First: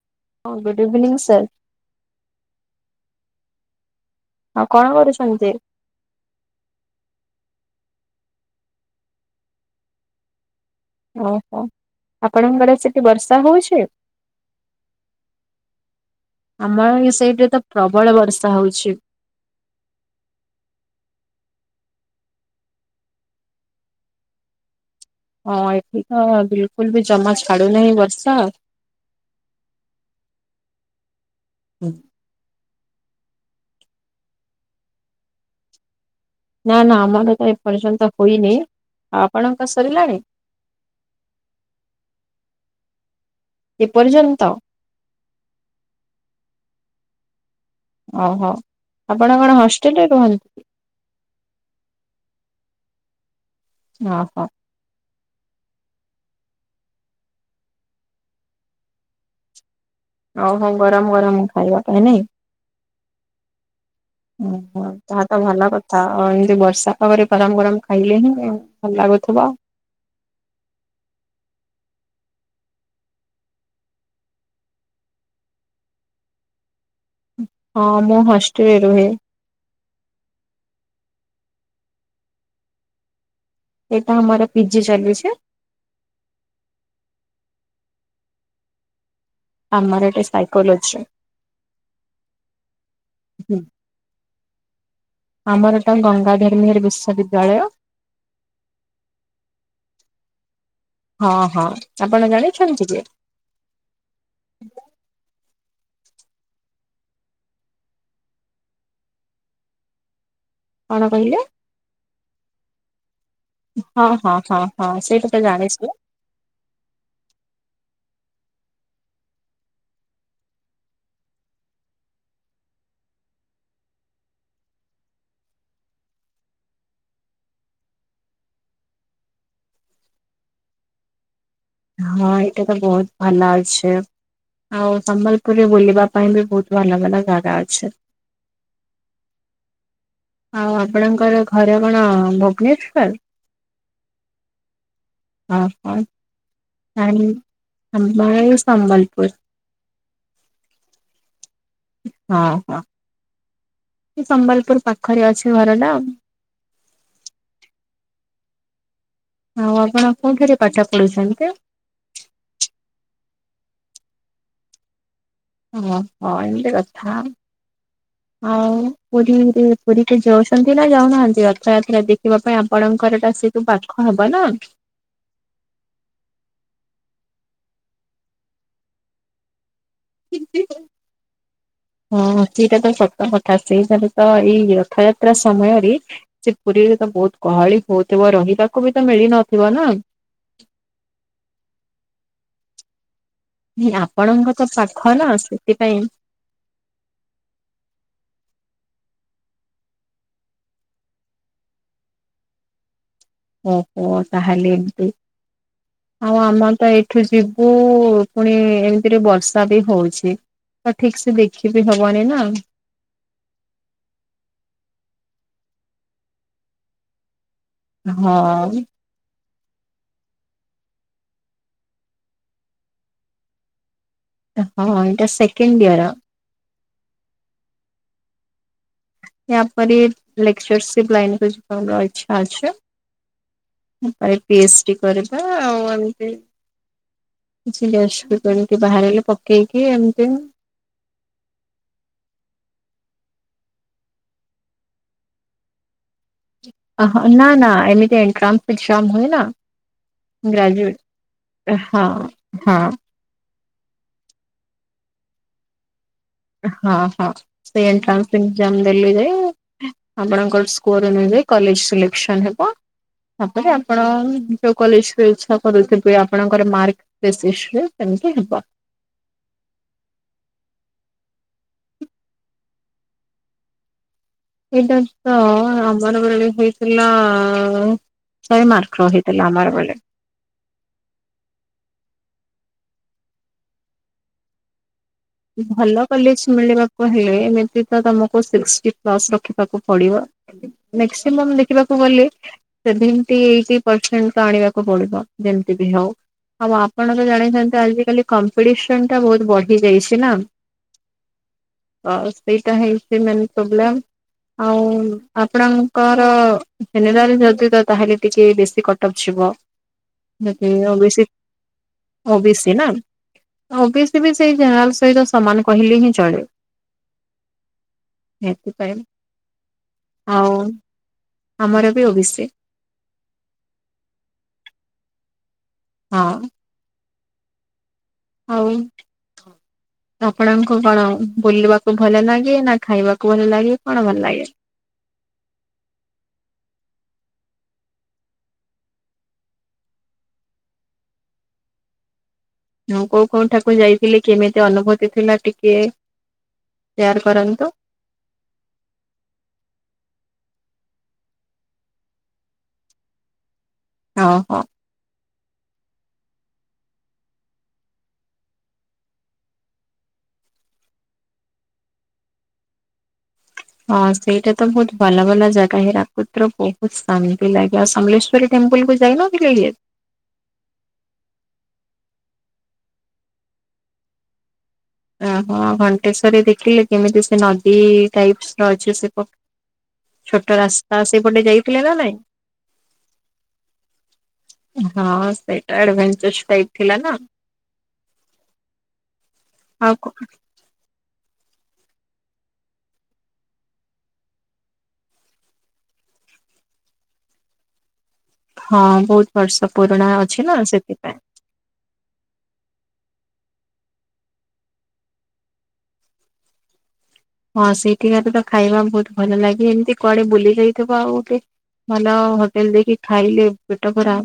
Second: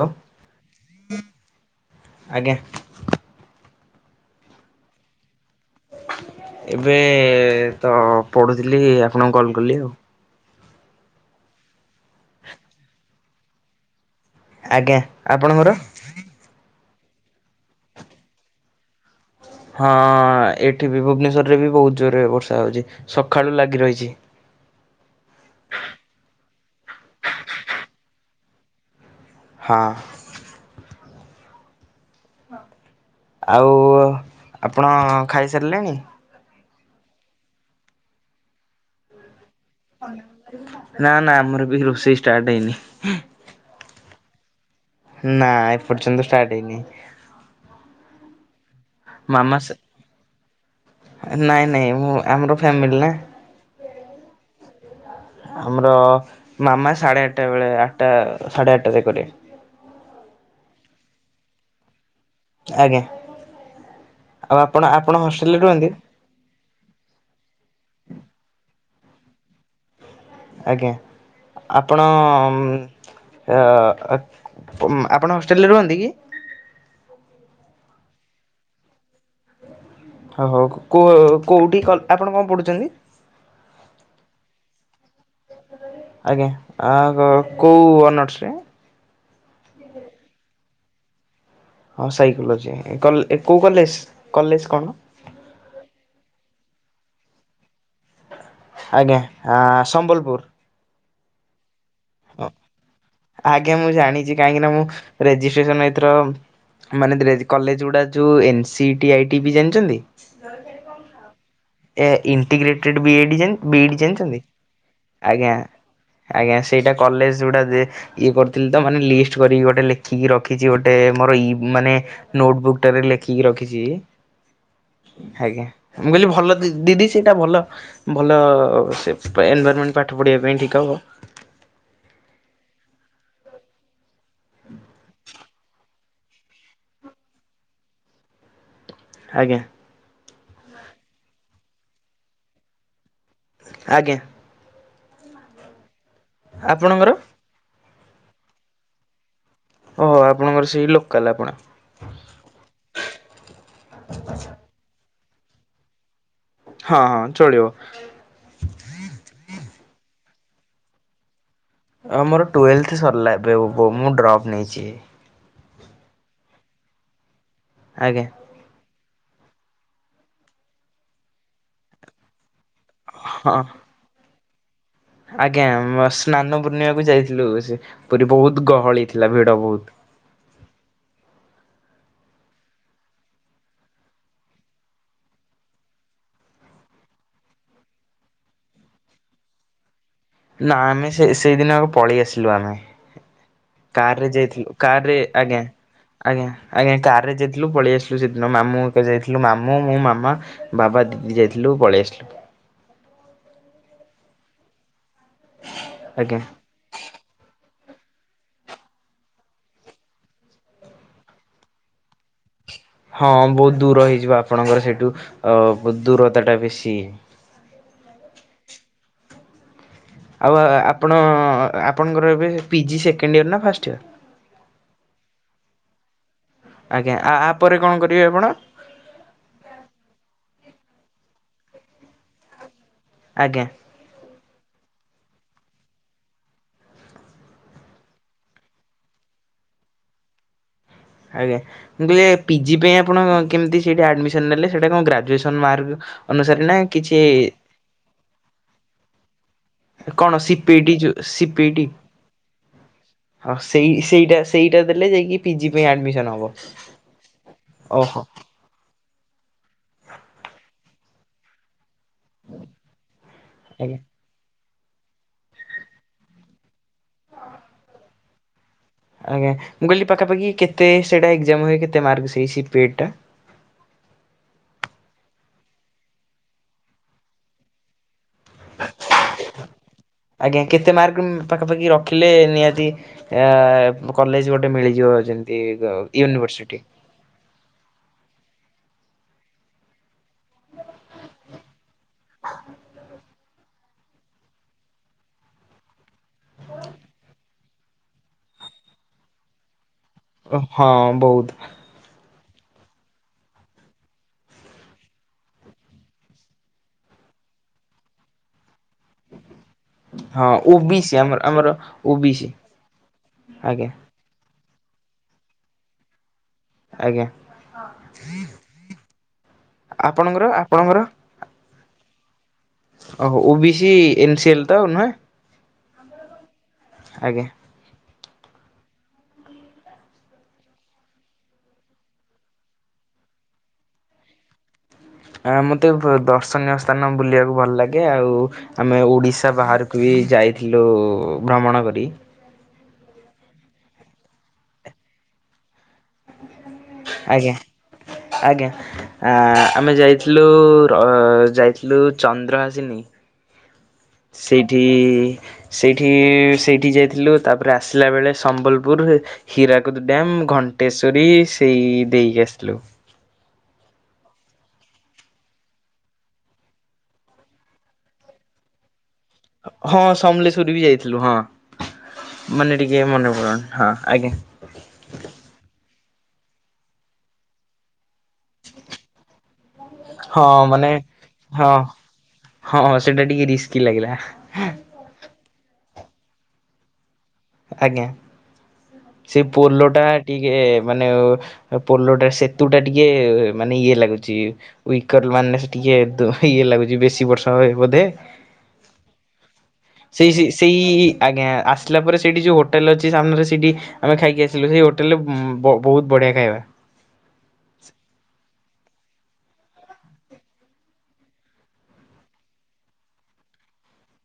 Hello ହଁ good evening sir. ଆଜ୍ଞା। ଆଉ କଣ କରୁଛନ୍ତି? ଏବେ ତ ପଢୁଥିଲି ଆପଣଙ୍କୁ କଲ୍ କଲି ଆଉ। ଓ ହୋ, ଆପଣଙ୍କର ସେଠି ବର୍ଷା ହଉଛି? ଆଜ୍ଞା, ଆପଣଙ୍କର? ଆମର ଏଇ ସାଇଟିରେ ତ ପ୍ରବଳ ବର୍ଷା ହେଉଛି ହଁ ଏଠି ବି ଭୁବନେଶ୍ୱରରେ ବି ବହୁତ ଜୋରରେ ବର୍ଷା ହେଉଛି ସକାଳୁ ଲାଗି ରହିଛି ହଁ ଏଠି ତ ବିଲୁକୁଲୁ ବି ଜମା ଛାଡୁନାହିଁ ବର୍ଷା ହଁ ହୁଁ ଆଉ ଆପଣ ଖାଇସାରିଲେଣି ନା ନା ଆମର ତ ଏପର୍ଯ୍ୟନ୍ତ ହୋଇନି ଆଉ ଆପଣଙ୍କ ସରିଲାଣି ନା ନା ଆମର ବି ରୋଷେଇ ଷ୍ଟାଟ୍ ହେଇନି ଏପରିର୍ଯ୍ୟନ୍ତ ନା ଏପର୍ଯ୍ୟନ୍ତ ଷ୍ଟାର୍ଟ ହେଇନି ଓହୋ ଆପଣ ମାମା କଣ ସେ ହଷ୍ଟେଲରେ ରୁହନ୍ତି ନାଇଁ ନାଇଁ ମୁଁ ଆମର ଫ୍ୟାମିଲି ନା ଓହୋ ଆମର ମାମା ସାଢ଼େ ଆଠଟା ବେଳେ ଆଠଟା ସାଢ଼େ ଆଠଟା କରେ ହଉ ହଉ ଗରମ ଗରମ ଖାଇବା ପାଇଁ ନାଇଁ ଆଜ୍ଞା ଓହୋ ଆଉ ଆପଣ ଆପଣ ତାହା ତ ହଷ୍ଟେଲରେ ଭଲ ରୁହନ୍ତି କଥା ଆଉ ଏମିତି ବର୍ଷା ତାପରେ ଗରମ ଗରମ ଖାଇଲେଣି ଭଲ ଲାଗୁଥିବ ଆଜ୍ଞା ଆପଣ ଆ ଅ ଉଁ ଆପଣ ହଷ୍ଟେଲରେ ରୁହନ୍ତି କି ହଁ ମୁଁ ହଷ୍ଟେଲରେ ରୁହେ ହଉ ହଉ କୋ କୋଉଠି ଆପଣ କଣ ପଢୁଛନ୍ତି ଏଇଟା ଆମର ପିଜି ଚାଲୁଛି ଆଜ୍ଞା ଆ କୋଉ ଅନର୍ସରେ ଆମର ଏଇଟା ସାଇକୋଲୋଜି ହଁ ସାଇକୋଲୋଜି କଲ ଏ କୋଉ କଲେଜ୍ କଲେଜ୍ କଣ ଆମର ଏଟା ଗଙ୍ଗାଧରମେହେର ବିଶ୍ୱବିଦ୍ୟାଳୟ ଆଜ୍ଞା ଆଁ ସମ୍ବଲପୁର ହଁ ହଁ ଆପଣ ଜାଣିଛନ୍ତି କି ଆଜ୍ଞା ମୁଁ ଜାଣିଛି କାହିଁକି ନା ମୁଁ ରେଜିଷ୍ଟ୍ରେସନ ଏଥର ମାନେ କଲେଜ୍ ଗୁଡ଼ା ଯୋଉ ଏନ୍ ସିଇଟି ଆଇଟିବି ଜାଣିଛନ୍ତି କଣ କହିଲେ ଏ ଇଣ୍ଟିଗ୍ରେଟେଡ୍ ବିଏଡି ଜାଣିଛନ୍ତି ହଁ ହଁ ହଁ ହଁ ସେଇଟା ତ ଆଜ୍ଞା ଜାଣିଛି ଆଜ୍ଞା ସେଇଟା କଲେଜ୍ ଯୋଉଟା ଯେ ଇଏ କରିଥିଲି ତ ମାନେ ଲିଷ୍ଟ କରିକି ଗୋଟେ ଲେଖିକି ରଖିଛି ଗୋଟେ ମୋର ଇ ମାନେ ନୋଟ୍ ବୁକ୍ ଟାରେ ଲେଖିକି ରଖିଛି ଆଜ୍ଞା ମୁଁ କହିଲି ଭଲ ଦିଦି ସେଇଟା ଭଲ ଭଲ ସେ ଏନଭାଇରମେଣ୍ଟ ପାଠ ପଢ଼ିବା ପାଇଁ ଠିକ୍ ହବ ହଁ ଏଇଟା ତ ବହୁତ ଭଲ ଅଛେ ଆଉ ସମ୍ବଲପୁରରେ ବୁଲିବା ପାଇଁ ବି ବହୁତ ଭଲ ଭଲ ଜାଗା ଅଛେ ଆଜ୍ଞା ଆଉ ଆପଣଙ୍କର ଘର କଣ ଭୁବନେଶ୍ଵର ଆଜ୍ଞା ଓହୋ ଆପଣଙ୍କର ନାଇଁ ଆମର ଏଇ ସମ୍ବଲପୁର ଓହୋ ଆପଣଙ୍କର ସେଇ ଲୋକାଲ୍ ଆପଣ ହଁ ହଁ ଏଇ ସମ୍ବଲପୁର ପାଖରେ ଅଛି ଘରଟା ଆଉ ହଁ ହଁ ଚଳିବ। ଆଉ ଆପଣ କୋଉଠାରେ ପାଠ ପଢୁଛନ୍ତି? ଆ ମୋର ଟୁଏଲଥ ସରିଲା ଏବେ [unintelligible] ମୁଁ ଡ୍ରପ୍ ନେଇଛି। ଓହୋ ଏମିତି କଥା। ଆଜ୍ଞା। ଆଉ ପୁରୀ ଉରି ପୁରୀ କେ ଯାଉଛନ୍ତି ନା ଯାଉନାହାନ୍ତି ରଥ ଯାତ୍ରା ଦେଖ ଯିବା ପାଇଁ ଆପଣଙ୍କ ଘର ଟା ହଁ ସେଠୁ ପାଖ ହବ ନା। ଆଜ୍ଞା ଉଁ ସ୍ନାନ ପୂର୍ଣ୍ଣିମାକୁ ଯାଇଥିଲୁ ସେ ପୁରୀ ବହୁତ ଗହଳି ଥିଲା ଭିଡ ବହୁତ। ଇପି ହଁ ସେଇଟା ତ ସତ କଥା ସେଇଠାରେ ତ ଏଇ ରଥଯାତ୍ରା ସମୟରେ ସେ ପୁରୀରେ ତ ବହୁତ ଗହଳି ହଉଥୁବ ରହିବାକୁ ବି ତ ମିଳି ନଥିବ ନା? ନା ଆମେ ସେ ସେଇଦିନ ଆଗ ପଳେଇ ଆସିଲୁ ଆମେ। କାର ରେ ଆପଣଙ୍କ ତ ଯାଇଥିଲୁ ପାଖ କାର ରେ ନା ଆଜ୍ଞା ସେଥିପାଇଁ ଆଜ୍ଞା ଆଜ୍ଞା କାର ରେ ଯାଇଥିଲୁ ପଳେଇ ଆସିଲୁ ସେଦିନ ମାମୁଁ ହେକା ଯାଇଥିଲୁ ମାମୁଁ ମୁଁ ମାମା। ବାବା ଦିଦି ଯାଇଥିଲୁ ପଳେଇ ଆସିଲୁ। ଓହୋ ତାହେଲେ ଏମତି ଆଉ ଆଜ୍ଞା ଆମର ତ ଏ ଠୁ ଯିବୁ ଫୁଣି ଏମିତିରେ ବର୍ଷା ବି ହଉଛି। ତ ଠିକ ସେ ଦେଖିବି ହବନି ନା। ହଁ ବହୁତ ଦୂର ହେଇଯିବ ଆପଣଙ୍କର ସେଠୁ ଅ ଦୂରତା ଟା ବେଶୀ। ହଁ। ଆଉ ଆ ଆପଣ ଆପଣଙ୍କର ଏବେ ପି ଜି ସେକେଣ୍ଡ ଇୟର ନା ଫାଷ୍ଟ ଇୟର? ହଁ ଏଇଟା ସେକେଣ୍ଡ ଇୟର। ଆଜ୍ଞା ଆ ଆପରେ କଣ କରିବେ ଆପଣ? ୟାପରେ ଲେକ୍ଚରସିପ ଲାଇନକୁ [inaudible] ର ଇଚ୍ଛା ଅଛି। ଆଜ୍ଞା। [unintelligible] ପି ଏଚ ଡି କରିବା ଆଉ ଏମତି। କିଛି [unintelligible] କରିକି ବାହାରିଲେ ପକେଇକି ଏମିତି ଆଜ୍ଞା। ମୁଁ କହିଲେ ପି ଜି ପାଇଁ ଆପଣ କେମିତି ସେଠେ ଆଡ଼ମିସନ ନେଲେ ସେଠେ କଣ ଗ୍ରାଜୁଏସନ ମାର୍କ ଅନୁସାରେ ନା ଅ ନା କିଛି ନା ଏମିତି ଏଣ୍ଟ୍ରାସ [unintelligible] ହୁଏ ନା। କଣ ସିପିଇଟି ଯୋଉ ଗ୍ରାଜୁଏଟ ସିପିଇଟି ହଁ ହଁ। ହଁ ସେଇ ସେଇଟା ସେଇଟା ଦେଲେ ଯାଇକି ପି ଜି ପାଇଁ ଆଡ଼ମିସନ ହବ। ହଁ ହଁ ସେ ଓହୋ ଏଣ୍ଟ୍ରାନ୍ସ ଏକ୍ସଜାମ ଦେଲେ ଯାଇ ଆପଣଙ୍କର ସ୍କୋର ନେବେ କଲେଜ ସିଲେକ୍ସନ ହେବ ତାପରେ ଆଜ୍ଞା। ଆପଣ ଯଉ କଲେଜରେ ଇଚ୍ଛା କରୁଥିବେ ଆପଣଙ୍କର ମାର୍କ ବେସିସରେ ସେମତି ହେବ। ଆଜ୍ଞା ମୁଁ କହିଲି ପାଖପାଖି କେତେ ସେଇଟା ଏକ୍ଜାମ ହୁଏ କେତେ ମାର୍କସ ହେଇ ସିପିଏଡ଼ ଟା? ସେଇଟା ତ ଅମର ବେଳେ ହେଇଥିଲା ଶହେ ମାର୍କ ର ହେଇଥିଲା ଆମର ବେଲେ। ଆଜ୍ଞା କେତେ ମାର୍କ ଉଂ ପାଖାପାଖି ରଖିଲେ ନିହାତି ଏଆ କଲେଜ ଗୋଟେ ମିଳିଯିବ [unintelligible] ଭଲ କଲେଜ ୟୁନିଭର୍ସିଟି। ମିଳିବା କହେଲେ ଏମିତି ତ ତମକୁ ସିକ୍ସଟି ପ୍ଲସ ରଖିବାକୁ ପଡିବ। ମକ୍ସିମମ୍ ଦେଖିବାକୁ ଗଲେ ସେଭେଣ୍ଟି ଏଇଟି ପରସେଣ୍ଟ ତ ଆଣିବାକୁ ପଡିବ ଯେମିତି ବି ହଉ। ଆଉ ଆପଣ ତ ଜାଣିଛନ୍ତି ଆଜିିକାଲି କମ୍ପିଟିସନ ଟା ବହୁତ ବଢିଯାଇଛି ନା। ହଁ ବହୁତ। ୱାଉ ସେଇଟା ହେଇଛି ମେନ ପ୍ରବ୍ଲେମ। ଆଉ ଆପଣଙ୍କର ଜେନେଲାର ଯଦି ତ ତାହେଲେ ଟିକେ ବେଶୀ କ ଟପ ଯିବ। ହଁ ଓ ବି ଓବିସି ସି, ଆମର ଆମର ଓ ଓବିସି ବି ସି ନାଁ ଆଜ୍ଞା ଓ ବି ସେ ବି ସେଇ ଜେନେରାଲ ସହିତ ସମାନ କହିଲେ ହିଁ ଚଳେ। ଆଜ୍ଞା। ହେତି ପାଇଁ ଆପଣଙ୍କର ଆପଣଙ୍କର ଆମର ବି O B C. ଓୋହ O B C N C L ତ ନାଁ। ହଁ। ଆଜ୍ଞା। ହଉ। ଆପଣଙ୍କୁ କଣ ବୁଲିବାକୁ ଭଲ ଲାଗେ ନା ଖାଇବାକୁ ଭଲ ଲାଗେ କଣ ଭଲ ଲାଗେ? ଆ ମୋତେ ବ ଦର୍ଶନୀୟ ସ୍ଥାନ ବୁଲିବାକୁ ଭଲ ଲାଗେ ଆଉ। ଆମେ ଓଡ଼ିଶା ବାହାରକୁ ବି ଯାଇଥିଲୁ ଭ୍ରମଣ କରି। ମୁଁ କୋଉ କୋଉଠାକୁ ଯାଇଥିଲି କେମିତି ଅନୁଭୂତି ଥିଲା ଟିକେ ସେୟାର ଆଜ୍ଞା କରନ୍ତୁ। ଆଜ୍ଞା। ଆ ଆମେ ଯାଇଥିଲୁ ର ଯାଇଥିଲୁ ଚନ୍ଦ୍ରହାସିନୀ। ଓହୋ ସେଇଠି ସେଇଠି ସେଇଠି ଯାଇଥିଲୁ ତାପରେ ଆସିଲା ବେଳେ ସମ୍ବଲପୁରରେ ହୀରାକୁଦ ଡ୍ୟାମ ଘଣ୍ଟେଶ୍ଵରୀ ସେଇ ଦେଇକି ଆସିଲୁ। ହଁ ସେଇଟା ତ ବହୁତ ଭଲ ଭଲ ଜାଗା ହୀରାକୁଦରେ ବହୁତ ଶାନ୍ତି ଲାଗେ ଆଉ ସମଲେଶ୍ୱରୀ ଟେମ୍ପଲକୁ ଯାଇନ। ହଁ ସମଲେଶ୍ଵରୀ ବି ଯାଇଥିଲୁ ହଁ ମାନେ ଟିକେ ମନେ ପ [unintelligible] ହଁ ଆଜ୍ଞା। ଓହୋ ଘଣ୍ଟେଶ୍ଵରୀ ଦେଖିଲେ କେମିତି ସେ ନଦୀ ଟାଇପସ ର ଅଛି ସେ ହଁ ଛୋଟ ମାନେ ରାସ୍ତା ସେପଟେ ହଁ ଯାଇଥିଲେ ନା ନାଇଁ। ହଁ ସେଇଟା ଟିକେ ରିସ୍କି ଲାଗିଲା। ହଁ ସେଇଟା ଆଡଭେଞ୍ଚରସ୍ ଟାଇପ୍ ଥିଲା ନା। ଆଜ୍ଞା ସେ ପୋଲ ଟା ଆଉ ଟିକେ ମାନେ ପୋଲଟା ସେତୁ ଟା ଟିକେ ମାନେ ଇଏ ଲାଗୁଛି। [unintelligible] ମାନେ ଟିକେ ଦ ଇଏ ଲାଗୁଛି ବେଶୀ ବର୍ଷ ବୋଧେ। ହଁ ବହୁତ ବର୍ଷ ପୁରୁଣା। ସେଇ ଅଛି ସେଇ ନା ସେଇ ସେଥିପାଇଁ। ଆଜ୍ଞା ଆସ ଆସିଲା ପରେ ସେଇଠି ଯେଉଁ ହୋଟେଲ୍ ଅଛି ସାମ୍ନାରେ ସେଇଠି ଆମେ ଖାଇକି ଆସିଲୁ ସେଇ ହୋଟେଲରେ ବଅ ବହୁତ ବଢ଼ିଆ ଖାଇବା। ହଁ ସେଇଠିକାର ତ ଖାଇବା ବହୁତ ଭଲ ଲାଗେ ଏମିତି କୁଆଡେ ବୁଲି ଯାଇଥିବ ଆଉ ଗୋଟେ ଭଲ ହୋଟେଲ ଦେଇକି ଖାଇଲେ ପେଟ ପୁରା,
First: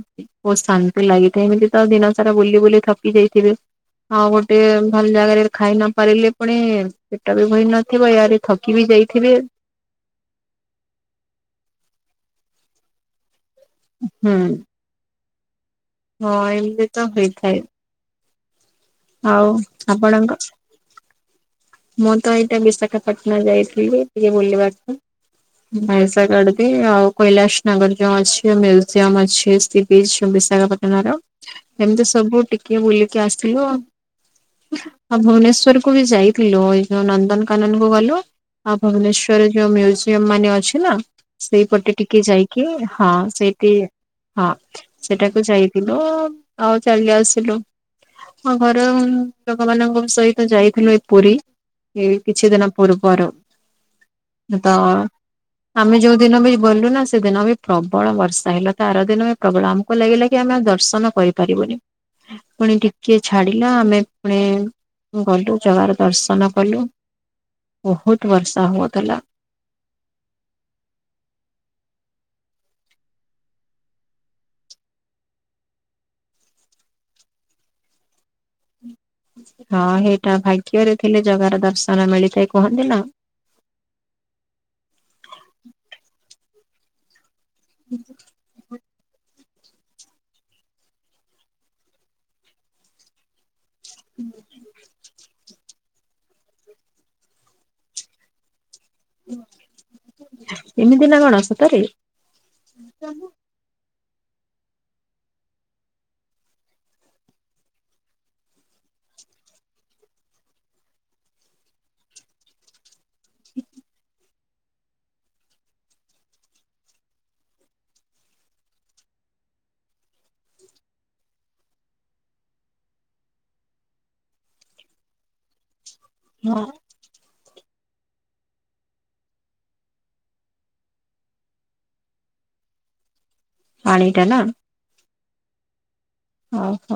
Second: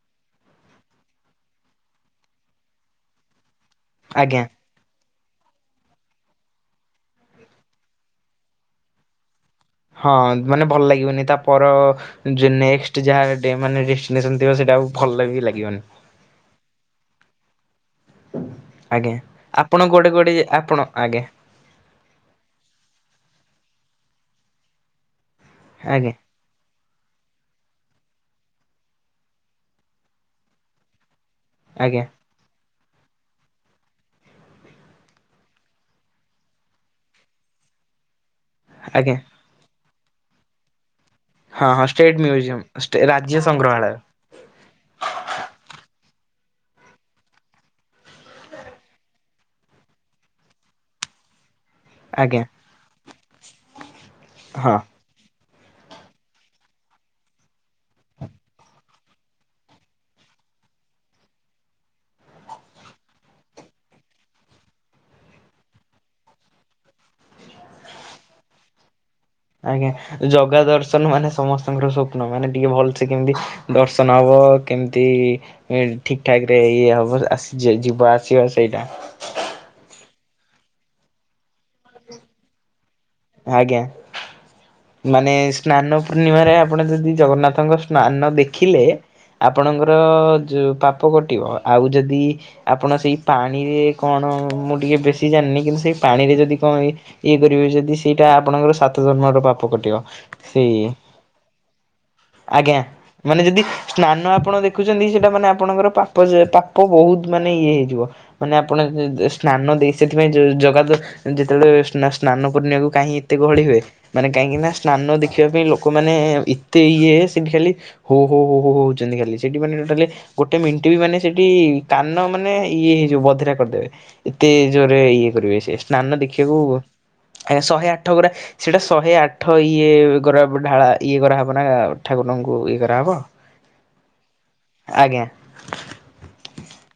ବହୁତ ଶାନ୍ତି ଲାଗିଥାଏ ଏମିତି ତ ଦିନ ସାରା ବୁଲି ବୁଲି ଥକି ଯାଇଥିବେ। ଆଉ ଆଜ୍ଞା। ଗୋଟେ ଭଲ ଜାଗାରେ ଖାଇ ନ ପାରିଲେ ପୁଣି ସେଟାବି [unintelligible] ନ ଥିବ ୟାରେ ଥକି ବି ଯାଇଥିବେ। ହଁ ମାନେ ଭଲ ଲାଗିବନି ତା ପର ଯୋ ନେକ୍ସଟ ଯାହା। ଡେ ମାନେ ହୁଁ ରେଷ୍ଟିନେସନ ଥିବ ସେଇଟା ଆଉ ଭଲ ବି ଲାଗିବନି। ହଁ ଏମିତି ତ ହୋଇଥାଏ। ଆଜ୍ଞା ଆଉ ଆପଣ କୁଆଡ଼େ ଆପଣଙ୍କ କୁଆଡ଼େ ଆପଣ ଆଜ୍ଞା ମୁଁ ତ ଏଇଟା ବିଶାଖାପାଟଣା ଯାଇଥିଲି ଟିକେ ବୁଲିବାକୁ। [unintelligible] ଆଜ୍ଞା ଜାଗା ଟେ ତ ଆଉ କୈଳାସ ନଗର ଯୋ ଅଛି ମ୍ୟୁଜିୟମ ଅଛି ସେ ବିଶ ବିଶାଖାପାଟଣା ର ଆଜ୍ଞା ଏମିତି ସବୁ ଟିକେ ବୁଲିକି ଆସିଲୁ ଆଉ। ଆଉ ଭୁବନେଶ୍ଵର କୁ ବି ଯାଇ ଥିଲୁ ଏଇ ଯୋଉ ନନ୍ଦନକାନନ କୁ ଗଲୁ ଆଉ ଆଜ୍ଞା। ଭୁବନେଶ୍ଵର ଯୋଉ ମ୍ୟୁଜ ମାନ ଅଛି ନା ହଁ ହଁ ସେଇପଟେ ଷ୍ଟେଟ୍ ଟିକେ ମ୍ୟୁଜିୟମ୍ ଯାଇକି ହଁ ରାଜ୍ୟ ସେଇଠି ସଂଗ୍ରହାଳୟ ହଁ ସେଠା କୁ ଯାଇଥିଲୁ ଆଉ ଚାଲି ଆସିଲୁ। ଆ ଘର ଲୋକମାନଙ୍କ ସହିତ ଯାଇଥିଲି ପୁରୀ ଏଇ ଆଜ୍ଞା କିଛି ଦିନ ପୂର୍ବର ତ ହଁ। ଆମେ ଯୋଉ ଦିନ ବି ଗଲୁ ନା ସେଦିନ ବି ପ୍ରବଳ ବର୍ଷା ହେଲା ତା ଆର ଦିନ ପ୍ରବଳ ଆମ କୁ ଲାଗିଲା କି ଆମେ ଆଉ ଦର୍ଶନ କରିପାରିବୁନି। ପୁଣି ଟିକେ ଛାଡିଲା ଆମେ ପୁଣି ଗଲୁ ଜଗାର ଦର୍ଶନ କଲୁ ବହୁତ ବର୍ଷା ହଉଥିଲା। ଆଜ୍ଞା ଜଗା ଦର୍ଶନ ମାନେ ସମସ୍ତଙ୍କର ସ୍ୱପ୍ନ ମାନେ ଟିକେ ଭଲସେ କେମିତି ଦର୍ଶନ ହବ କେମିତି ଇଏ ଠିକ୍ ଠାକ ରେ ଇଏ ହବ ଆସ [unintelligible] ଯିବା ଆସିବା ସେଇଟା। ହଁ ହେଇଟା ଭାଗ୍ୟରେ ଥିଲେ ଜଗାର ଦର୍ଶନ ମିଳିଥାଏ କୁହନ୍ତି ନା। ଆଜ୍ଞା ମାନେ ସ୍ନାନ ପୂର୍ଣ୍ଣିମାରେ ଆପଣ ଯଦି ଜଗନ୍ନାଥ ଙ୍କ ସ୍ନାନ ଦେଖିଲେ ଆପଣଙ୍କର ଯେ ପାପ କଟିବ। ଆଉ ଯଦି ଆପଣ ସେଇ ପାଣିରେ କଣ ମୁଁ ଟିକିଏ ବେଶୀ ଜାଣିନି କିନ୍ତୁ ସେ ପାଣିରେ ଯଦି କଣ ଇଏ କରିବେ ଯଦି ସେଇଟା ଆପଣଙ୍କର ସାତ ଜନ୍ମର ପାପ କଟିବ। ସେଇ ଏମିତି ନା କଣ ସତରେ ଆଜ୍ଞା ମାନେ ଯଦି ସ୍ନାନ ଆପଣ ଦେଖୁଛନ୍ତି ସେଇଟା ମାନେ ଆପଣଙ୍କର ପାପ ଯେ ପାପ ବହୁତ ମାନେ ଇଏ ହେଇଯିବ। ମାନେ ଆପଣ [unintelligible] ସ୍ନାନ ଦେଇ ସେଥିପାଇଁ ଜ ଜଗା ତ ଯେତେବେଳେ ସ୍ନ ସ୍ନାନ ପୂର୍ଣ୍ଣିମା କୁ କାହିଁ ଏତେ ଗହଳି ହୁଏ, ମାନେ କାହିଁକି ନା ସ୍ନାନ ଦେଖିବା ପାଇଁ ଲୋକମାନେ ଏତେ ଇଏ ସେଠି ଖାଲି ହୋ-ହୋ-ହୋ-ହୋ ହଉଛନ୍ତି ଖାଲି ସେଠି ମାନେ ଟୋଟାଲି ଗୋଟେ ମିନଟ ବି ମାନେ ସେଠି କାନ ମାନେ ଇଏ ହେଇଯିବ ବଧିରା କରିଦେବେ। ଏତେ ଜୋରରେ ଇଏ କରିବେ ସେ ସ୍ନାନ ଦେଖିବାକୁ ହଁ ଉ ଶହେ ଆଠ ଗରା ସେଇଟା ଶହେ ଆଠ ଇଏ ଗରା ଢାଳା ଇଏ ଗରା ହବନା ନା ଠାକୁରଙ୍କୁ ଇଏ ଗରା ହବ। ପାଣିଟା ନା ଆଜ୍ଞା ଓହୋ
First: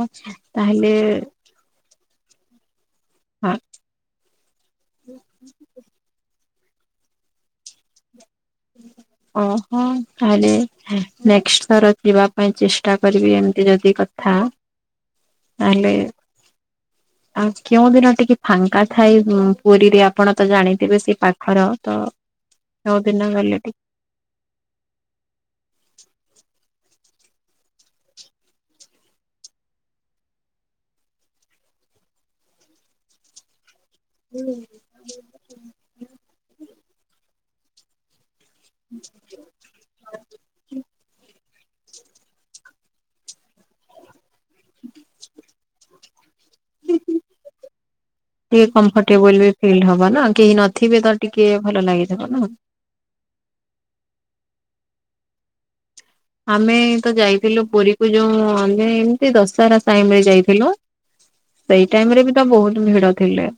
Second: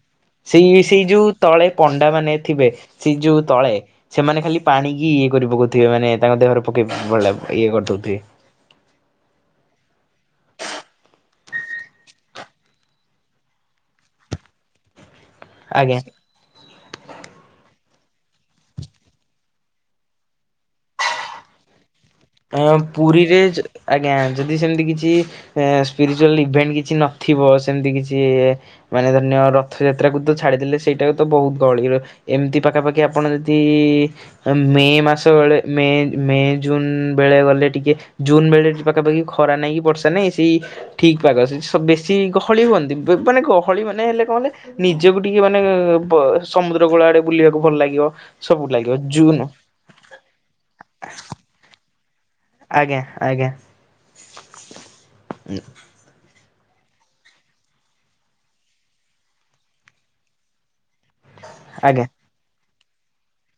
ସେଇ ତାହେଲେ ସେଇ ଯୋଉ ତଳେ ପଣ୍ଡା ମାନେ ଥିବେ ସେ ଯୋଉ ତଳେ ସେମାନେ ଖାଲି ପାଣିିକି ବୁଧିକ ମାନେ ତାଙ୍କ ଦେହରେ ପକେଇ ଭଲ ଲାଗୁ ଇଏ କରିଦଉଥିବେ। ଓ ହୋ ତାହଲେ ନେକ୍ସଟ ଥର ଯିବା ପାଇଁ ଚେଷ୍ଟା କରିବି ଏମତି ଯଦି କଥା। ତାହେଲେ ଆଜ୍ଞା ଆଉ କେଉଁ ଦିନ ଟିକେ ଫାଙ୍କା ଥାଏ ଉଁ ପୁରୀରେ? ଆପଣ ତ ଜାଣିଥିବେ ସେ ପାଖର ତ ଆଁ କେଉଁ ଦିନ ପୁରୀରେ ଗଲେ ଟିକେ ଆଜ୍ଞା ଯଦି ସେମିତି କିଛି ଏ ସ୍ପିରିଚୁଆଲ୍ ଇଭେଣ୍ଟ କିଛି ନଥିବ ସେମିତି କିଛି ମାନେ ଧରିନିଅ ରଥଯାତ୍ରା କୁ ତ ଛାଡିଦେଲେ ସେଇଟାକୁ ତ ବହୁତ ଗହଳି ଏମିତି ପାଖାପାଖି ଆପଣ ଯଦି ମେ ମାସ ବେଳେ ମେ ମେ ଜୁନ ବେଳେ ଗଲେ ଟିକେ ଜୁନ ବେଳେ [unintelligible] ପାଖପାଖି ଖରା ନାହିଁ କି ବର୍ଷ୍ ଷା ନାଇଁ ସେଇ ଠିକ୍ ପାଗ ସେ ବେଶି ଗହଳି ହୁଅନ୍ତି ବା ମାନେ ଗହଳିମାନେ ହେଲେ କଣ ହେଲେ ନିଜକୁ ଟିକେ ମାନେ ବ ସମୁଦ୍ର କୂଳ ଆଡେ ବୁଲିବାକୁ ଭଲ ଲାଗିବ ଟିକେ ସବୁ ଲାଗିବ କମ୍ଫର୍ଟେବଲ ଜୁନୁ ବି ଫିଲ୍ ହବ ନା କେହି ନଥିବେ ତ ଟିକେ ଭଲ ଲାଗିଥିବ ନା। ଆଜ୍ଞା- ଆଜ୍ଞା। ଆମେ ତ ଯାଇଥିଲୁ ପୁରୀ କୁ ଯଉ ଆମେ ଏମତି ଦଶହରା ଟାଇମ୍ ରେ ଯାଇଥିଲୁ ସେଇ ଆଜ୍ଞା। ଟାଇମ୍ ରେ ବି ତ ବହୁତ୍ ଭିଡ ଥିଲେ।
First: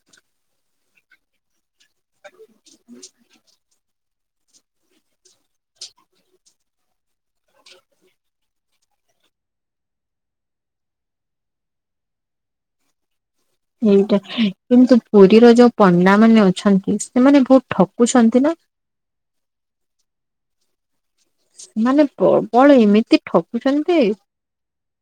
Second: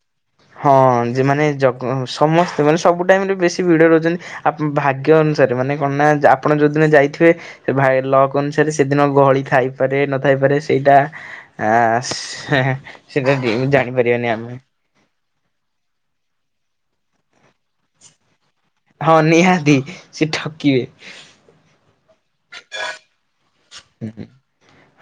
ହଁ ଯେ ମାନେ ଜଗ- ସମସ୍ତେ ମାନେ ସବୁ ଟାଇମ୍ ରେ ବେଶୀ ଭିଡ ରହୁଚନ୍ତି ଆପ- ଭାଗ୍ୟ ଅନୁସାରେ ମାନେ କଣ ନା ଯା- ଆପଣ ଯଉଦିନ ଯାଇଥିବେ ସେ ଭାଇ ଲକ୍ ଅନୁସାରେ ସେଦିନ ଗହଳି ଥାଇପାରେ ନଥାଇପାରେ ସେଇଟା ଆସ୍- ହେଁ -ହେଁ। [unintelligible] ଏଇଟା କିନ୍ତୁ ପୁରୀର ଯଉ ପଣ୍ଡାମାନେ ଅଛନ୍ତି ସେମାନେ ବହୁତ୍ ଠକୁଚନ୍ତି ନା? ହଁ ନିହାତି ସେ ଠକିବେ। ମାନେ ପ୍ର ବଳ ଏମିତି ଠକ୍ ହୁଁ -ହୁଁ-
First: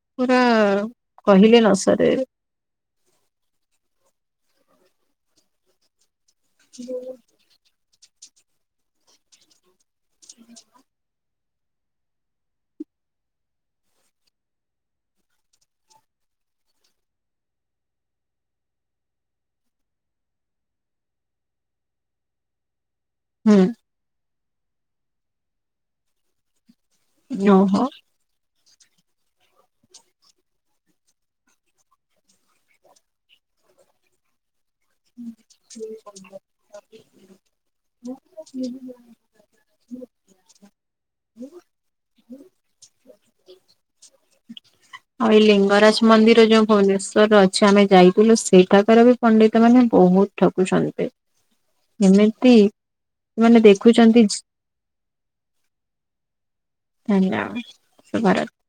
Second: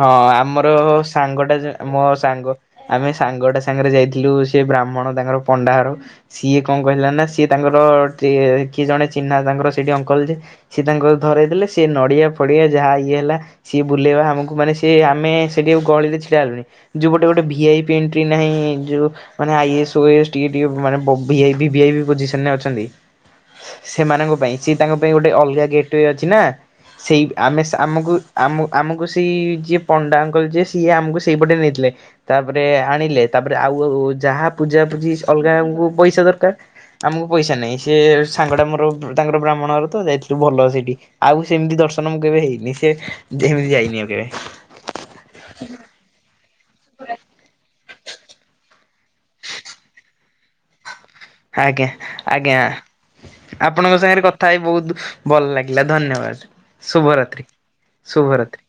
ହଁ ଆମର ସାଙ୍ଗ ଟା କହିଲେ ନ ଯା-ମ ସରେ ସାଙ୍ଗ ଆମେ ସାଙ୍ଗଟା ସାଙ୍ଗେରେ ଯାଇଥିଲୁ ସେ ବ୍ରାହ୍ମଣ ତାଙ୍କର ପଣ୍ଡାଘର ସିଏ କଣ କହିଲା ନା ସିଏ ତାଙ୍କର ଟିକେ କିଏ ଜଣେ ଚିହ୍ନା ତାଙ୍କର ସେଠି ଅଙ୍କଲ୍ ଯେ ସିଏ ତାଙ୍କ ଧରେଇ ଦେଲେ ସିଏ ନଡ଼ିଆ ଫଡିଆ ଯାହା ଇଏ ହେଲା ସିଏ ବୁଲେଇବା ଆମକୁ ମାନେ ସିଏ ଆମେ ସେଠି ଆଉ ଗହଳିରେ ଛିଡ଼ା ହେଲୁନି ଯଉ ଗୋଟେ ଗୋଟେ ଭିଆଇପି ଏଣ୍ଟ୍ରି ନାହିଁ ଯଉ ମାନେ ଆଇ ଏ ଏସ୍, ଓଏଏସ୍, ଟିଏ [unintelligible] ମାନେ ବ-ଭିଆଇ- ଭିଆଇପି ପୋଜିସନ୍ ରେ ଅଛନ୍ତି। ହୁଁ। ସେମାନଙ୍କ ପାଇଁ ସିଏ ତାଙ୍କ ପାଇଁ ଗୋଟେ ଅଲଗା ଗେଟେ ଅଛି ନା ସେଇ ଆମେ- ଓହୋ। ଆମକୁ ଆମୁ- ଆମକୁ ସେଇ ଯିଏ ପଣ୍ଡା ଅଙ୍କଲ୍ ଯିଏ ସିଏ ଆମକୁ ସେଇପଟେ ନେଇଥିଲେ। ତାପରେ ଆଣିଲେ ତାପରେ ଆଉ ଯାହା ପୂଜା ପୂଜିି ଅଲଗାଙ୍କୁ ପଇସା ଦରକାର୍ ଆମକୁ ପଇସା ନାହିଁ ସେ ସାଙ୍ଗଟା ମୋର ତାଙ୍କର ବ୍ରାହ୍ମଣ ଘର ତ ଯାଇଥିଲୁ ଭଲ ସେଇଠି ଆଉ ସେମିତି ଦର୍ଶନ ମୁଁ କେବେ ହେଇନି ସେ ହେମିତି ଯାଇନି ଆଉ କେବେ। ଆଉ ଏଇ ଲିଙ୍ଗରାଜ୍ ମନ୍ଦିର ଯଉ ଭୁବନେଶ୍ଵର ରେ ଅଛି ଆମେ ଯାଇଥିଲୁ ସେଇଟା ଏରାବି ପଣ୍ଡିତ୍ ମାନେ ବହୁତ୍ ଠକୁଚନ୍ତି। ଆଜ୍ଞା -ଆଜ୍ଞା। ମାନେ ଆପଣଙ୍କ ଦେଖୁଛନ୍ତି ସାଙ୍ଗେରେ କଥା ହେଇ ବହୁତ୍ ଭଲ ଲାଗିଲା ଧନ୍ୟବାଦ୍ ଶୁଭରାତ୍ରି। ହେଲା, ଶୁଭରାତ୍ରି।